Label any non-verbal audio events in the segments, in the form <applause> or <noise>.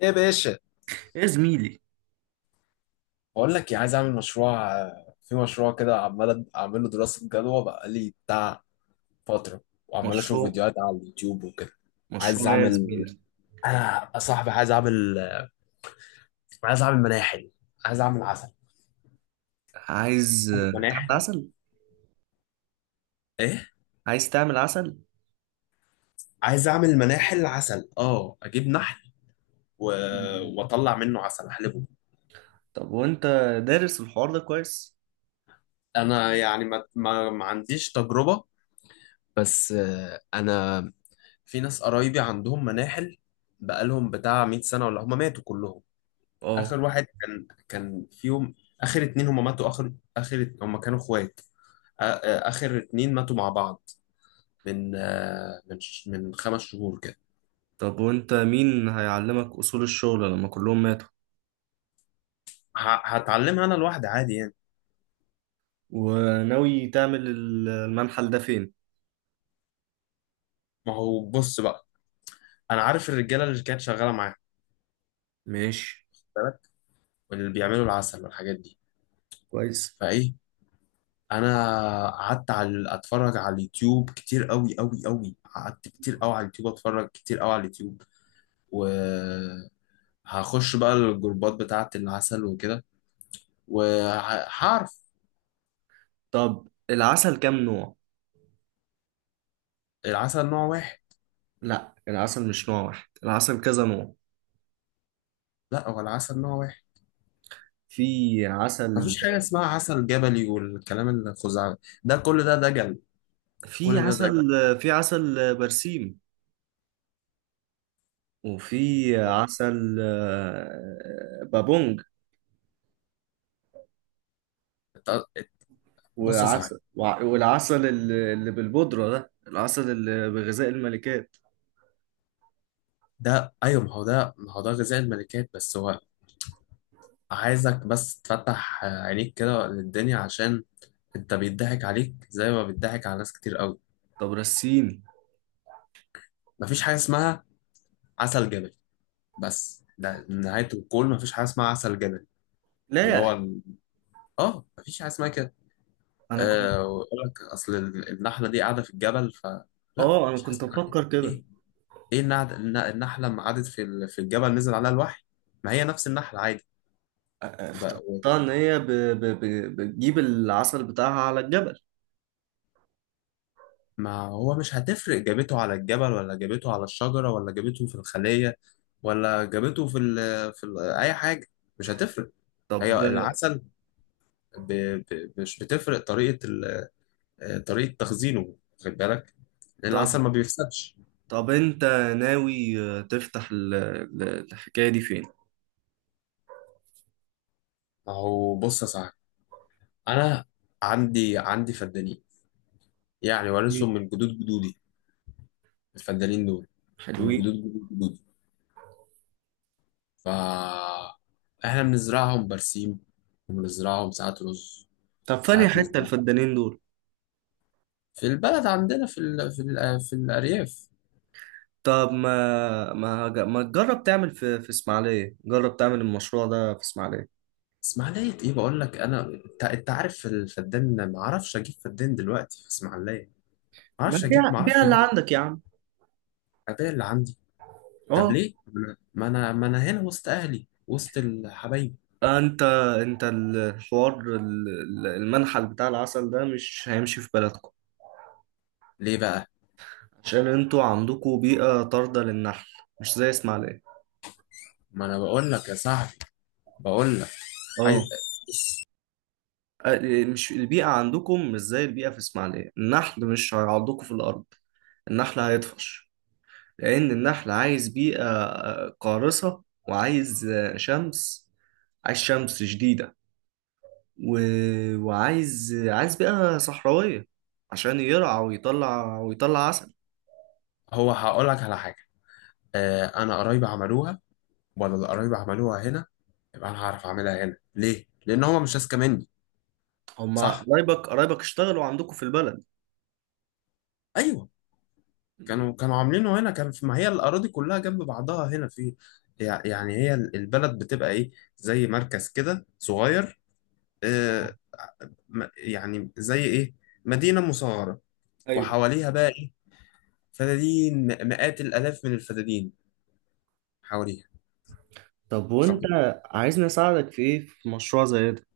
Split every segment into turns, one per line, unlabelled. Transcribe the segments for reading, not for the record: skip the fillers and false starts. ايه يا باشا،
يا زميلي،
بقول لك إيه، عايز اعمل مشروع في مشروع كده عمال اعمل له دراسه جدوى بقى لي بتاع فتره، وعمال اشوف
مشروع
فيديوهات على اليوتيوب وكده. عايز
مشروع يا
اعمل،
زميلي.
انا يا صاحبي عايز اعمل، عايز اعمل مناحل، عايز اعمل عسل.
عايز
عايز
تعمل
مناحل.
عسل.
ايه.
عايز تعمل عسل.
عايز اعمل مناحل عسل، اه اجيب نحل و...
مم.
واطلع منه عسل احلبه.
طب وانت دارس الحوار ده كويس؟
انا يعني ما عنديش تجربه، بس انا في ناس قرايبي عندهم مناحل، بقالهم بتاع 100 سنه ولا هم ماتوا كلهم.
اه.
اخر واحد كان فيهم، اخر اتنين هما ماتوا. اخر اخر هما كانوا اخوات، اخر اتنين ماتوا مع بعض من من خمس شهور كده.
طب وانت مين هيعلمك اصول الشغل لما كلهم ماتوا؟
هتعلمها انا لوحدي عادي يعني.
وناوي تعمل المنحل ده فين؟
ما هو بص بقى، انا عارف الرجاله اللي كانت شغاله معايا.
ماشي.
خد بالك؟ واللي بيعملوا العسل والحاجات دي.
كويس.
فايه، انا قعدت على اتفرج على اليوتيوب كتير قوي قوي قوي، قعدت كتير قوي على اليوتيوب اتفرج كتير قوي على اليوتيوب، و هخش بقى الجروبات بتاعة العسل وكده وعارف.
طب العسل كام نوع؟
العسل نوع واحد.
لا، العسل مش نوع واحد، العسل كذا نوع.
لا، هو العسل نوع واحد،
في عسل
مفيش حاجة اسمها عسل جبلي والكلام الخزعبلي، ده كل ده دجل،
في
كل ده دجل،
عسل في عسل برسيم، وفي
يعني.
عسل بابونج،
ت- بص يا صاحبي،
وعسل والعسل اللي بالبودرة، ده العسل اللي بغذاء الملكات.
ده ايوه، ما هو ده غذاء الملكات بس. هو عايزك بس تفتح عينيك كده للدنيا، عشان انت بيضحك عليك زي ما بيضحك على ناس كتير قوي.
طب رسيني.
مفيش حاجة اسمها عسل جبلي بس، ده نهاية الكون مفيش حاجة اسمها عسل جبلي.
لا
اللي
يا
هو
أخي.
ال- اه مفيش حاجة اسمها كده.
أنا كنت
آه، ويقول لك اصل النحله دي قاعده في الجبل، ف لا
أنا
مش
كنت
حاسس بحاجة.
بفكر كده.
ايه، ايه النحله لما قعدت في الجبل نزل عليها الوحي؟ ما هي نفس النحله عادي. ب- و-
افتكرتها إن هي بتجيب العسل بتاعها على الجبل.
ما هو مش هتفرق جابته على الجبل ولا جابته على الشجره ولا جابته في الخليه ولا جابته في ال، في ال اي حاجه، مش هتفرق.
طب
هي العسل ب... مش بتفرق طريقه طريقه تخزينه. خد بالك، العسل
طب
ما بيفسدش.
طب أنت ناوي تفتح الحكاية دي فين؟
ما هو بص يا صاحبي، انا عندي فدانين، يعني وارثهم من جدود جدودي. الفدانين دول من جدود
حلوين.
جدود جدودي، ف احنا بنزرعهم برسيم، وبنزرعهم ساعات رز،
طب فين
ساعات
حتة
نزرعهم.
الفدانين دول؟
في البلد عندنا في في الارياف.
طب ما تجرب تعمل في اسماعيلية، جرب تعمل المشروع ده في اسماعيلية.
اسماعيليه ايه، بقول لك انا، انت عارف الفدان، ما اعرفش اجيب فدان دلوقتي في اسماعيليه، ما
ما
اعرفش اجيب،
بيع
ما
بيع
اعرفش
اللي
اجيب.
عندك يا عم.
الاداه اللي عندي. طب
اه.
ليه، ما أنا هنا وسط اهلي وسط الحبايب.
انت انت الحوار المنحل بتاع العسل ده مش هيمشي في بلدكم.
ليه بقى؟
عشان انتوا عندكم بيئة طاردة للنحل، مش زي اسماعيلية.
ما انا بقول لك يا صاحبي، بقول عايز.
اه. مش البيئة عندكم مش زي البيئة في اسماعيلية، النحل مش هيعضكم في الأرض. النحل هيطفش، لأن النحل عايز بيئة قارصة، وعايز شمس، عايز شمس شديدة، و... وعايز عايز بيئة صحراوية عشان يرعى ويطلع عسل.
هو هقول لك على حاجه، آه انا قرايبي عملوها، ولا اللي قرايبي عملوها هنا، يبقى انا هعرف اعملها هنا. ليه؟ لان هما مش اذكى مني.
هما
صح.
قرايبك، قرايبك اشتغلوا عندكم في البلد.
ايوه. كانوا عاملينه هنا، كان في، ما هي الاراضي كلها جنب بعضها هنا في. يعني هي البلد بتبقى ايه، زي مركز كده صغير. آه، يعني زي ايه، مدينه مصغره.
ايوه.
وحواليها بقى ايه؟ فدادين، مئات الالاف من الفدادين حواليها.
طب وانت
خلاص.
عايزني اساعدك في ايه، في مشروع زي ده؟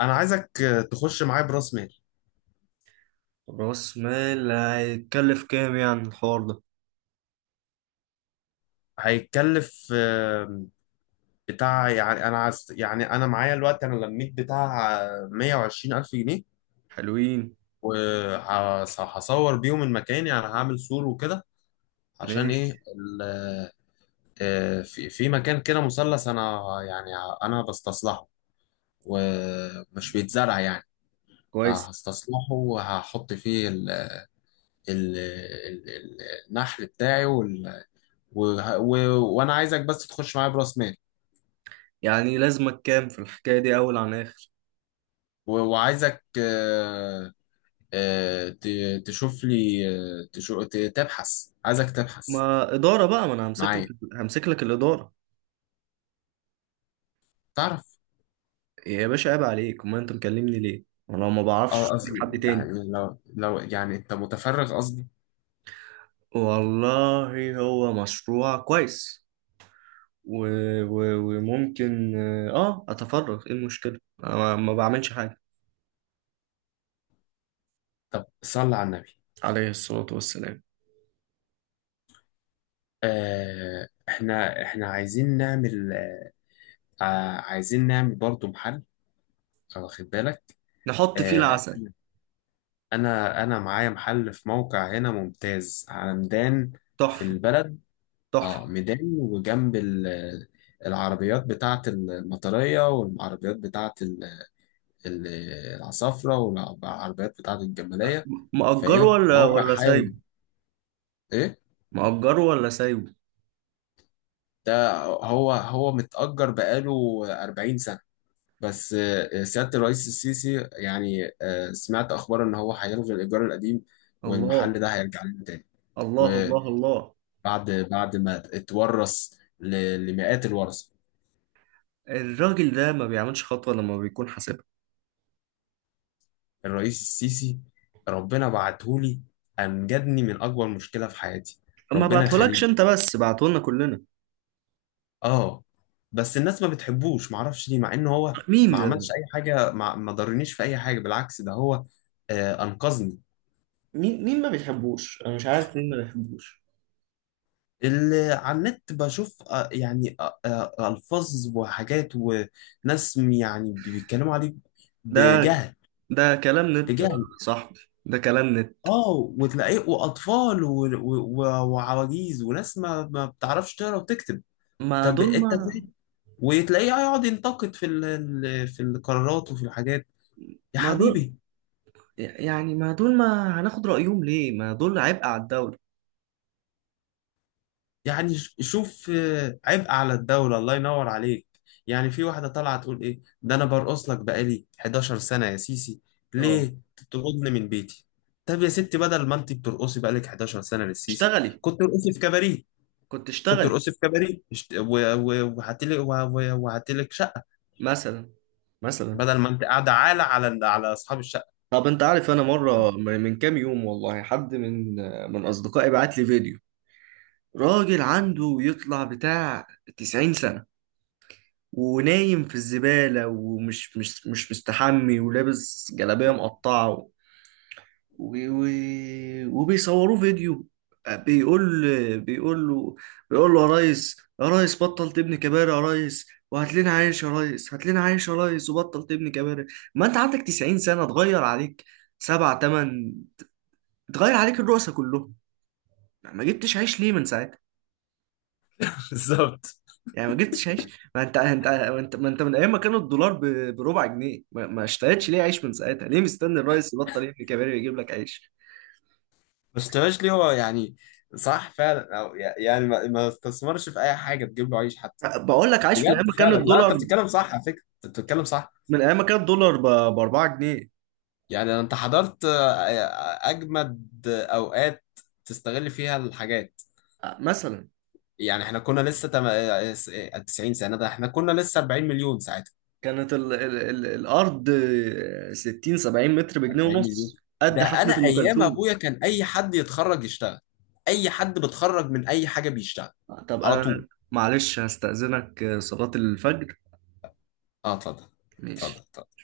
انا عايزك، تخش معايا براس مال.
راس مال هيتكلف كام يعني الحوار ده؟
هيتكلف، بتاع، يعني انا عايز، يعني انا معايا الوقت، انا لميت بتاع 120 الف جنيه،
حلوين.
وهصور بيهم المكان، يعني هعمل سور وكده عشان ايه
ماشي.
في في مكان كده مثلث انا، يعني انا بستصلحه ومش بيتزرع يعني،
كويس.
فهستصلحه وهحط فيه ال النحل بتاعي وانا عايزك بس تخش معايا براس مال.
يعني لازمك كام في الحكاية دي اول عن اخر؟
وعايزك، تشوف لي، تبحث، عايزك تبحث
ما إدارة بقى، ما أنا همسك لك،
معايا،
همسك لك الإدارة.
تعرف.
يا باشا عيب عليك، أمال أنت مكلمني ليه؟ أنا لو ما بعرفش
اه
أشوف لك
قصدي
حد تاني.
يعني لو يعني انت متفرغ قصدي.
والله هو مشروع كويس، و... و... وممكن. اه اتفرغ، ايه المشكلة، انا ما بعملش حاجة.
طب صل على النبي.
عليه الصلاة والسلام.
آه احنا عايزين نعمل، آه عايزين نعمل برضو محل، واخد بالك.
نحط فيه
آه
العسل.
انا معايا محل في موقع هنا ممتاز، على ميدان في
تحفة.
البلد.
تحفة.
اه ميدان، وجنب العربيات بتاعت المطرية، والعربيات بتاعت ال- العصافرة، والعربيات بتاعة الجمالية.
مأجره
فإيه،
ولا
موقع
ولا
حيوي.
سايبه؟
إيه،
مأجره ولا سايبه؟
ده هو هو متأجر بقاله 40 سنة. بس سيادة الرئيس السيسي يعني، سمعت أخبار إن هو هيلغي الإيجار القديم والمحل
الله.
ده هيرجع لنا تاني،
الله
وبعد،
الله الله.
بعد ما اتورث لمئات الورثة.
الراجل ده ما بيعملش خطوة لما بيكون حاسبها.
الرئيس السيسي ربنا بعتهولي، أنجدني من أكبر مشكلة في حياتي.
ما
ربنا
بعتهولكش
يخليه.
انت بس، بعتهولنا كلنا.
اه، بس الناس ما بتحبوش، معرفش ليه، مع ان هو
مين
ما عملش
ده؟
اي حاجه، ما ضرنيش في اي حاجه، بالعكس ده هو آه انقذني.
مين ما بيحبوش؟ انا مش عارف مين ما بيحبوش.
اللي على النت بشوف آه يعني آه آه الفاظ وحاجات وناس يعني بيتكلموا عليه
ده
بجهل،
ده كلام نت يا
بجهل.
صاحبي، ده كلام نت.
اه وتلاقيه واطفال وعواجيز وناس ما بتعرفش تقرا وتكتب.
ما
طب
دول
انت
ما
فين؟ وتلاقيه يقعد ينتقد في في القرارات وفي الحاجات. يا
ما دول،
حبيبي،
يعني ما دول ما هناخد رأيهم ليه، ما دول عبء على الدولة.
يعني شوف، عبء على الدولة، الله ينور عليك. يعني في واحدة طالعة تقول إيه ده، أنا برقص لك بقالي 11 سنة يا سيسي
اه.
ليه تطردني من بيتي. طب يا ستي، بدل ما أنت بترقصي بقالك 11 سنة للسيسي،
اشتغلي.
كنت ارقصي في كباريه.
كنت
كنت
اشتغلي.
ارقصي في كباريه، وهاتلك، وهاتلك شقة،
مثلا. مثلا.
بدل ما أنت قاعدة عالة على على أصحاب الشقة.
طب انت عارف، انا مرة من كام يوم، والله حد من اصدقائي بعت لي فيديو، راجل عنده يطلع بتاع 90 سنة، ونايم في الزبالة، ومش مش مش مستحمي، ولابس جلابية مقطعة، وبيصوروه فيديو. بيقول له، بيقول له: يا ريس يا ريس بطل تبني كباري يا ريس، وهات لنا عيش يا ريس، هات لنا عيش يا ريس، وبطل تبني كباري. ما انت عندك 90 سنة، اتغير عليك سبع تمن، اتغير عليك الرؤساء كلهم. يعني ما جبتش عيش ليه من ساعتها؟
<laughs> بالظبط.
يعني ما جبتش عيش، ما انت ما انت من ايام ما كان الدولار بربع جنيه، ما اشتريتش ليه عيش من ساعتها؟ ليه مستني الريس يبطل يبني كباري ويجيب لك عيش؟
ما اشتراش ليه هو يعني، صح فعلا، أو يعني ما استثمرش في أي حاجة تجيب له عيش.
بقول لك عايش من
بجد
ايام ما كان
فعلا، لا انت
الدولار،
بتتكلم صح، على فكره انت بتتكلم صح.
من ايام ما كان الدولار ب 4 جنيه.
يعني انت حضرت، اجمد اوقات تستغل فيها الحاجات.
مثلا.
يعني احنا كنا لسه تم... آه، س- آه، 90 سنه ده احنا كنا لسه 40 مليون ساعتها.
كانت ال ال ال الارض 60 70 متر بجنيه
40 مليون،
ونص،
ده
قد حفله
انا
ام
ايام
كلثوم.
ابويا كان اي حد يتخرج يشتغل، اي حد بتخرج من اي حاجه بيشتغل.
طب
على طول.
انا معلش هستأذنك، صلاه الفجر.
اه اتفضل.
ماشي.
اتفضل اتفضل.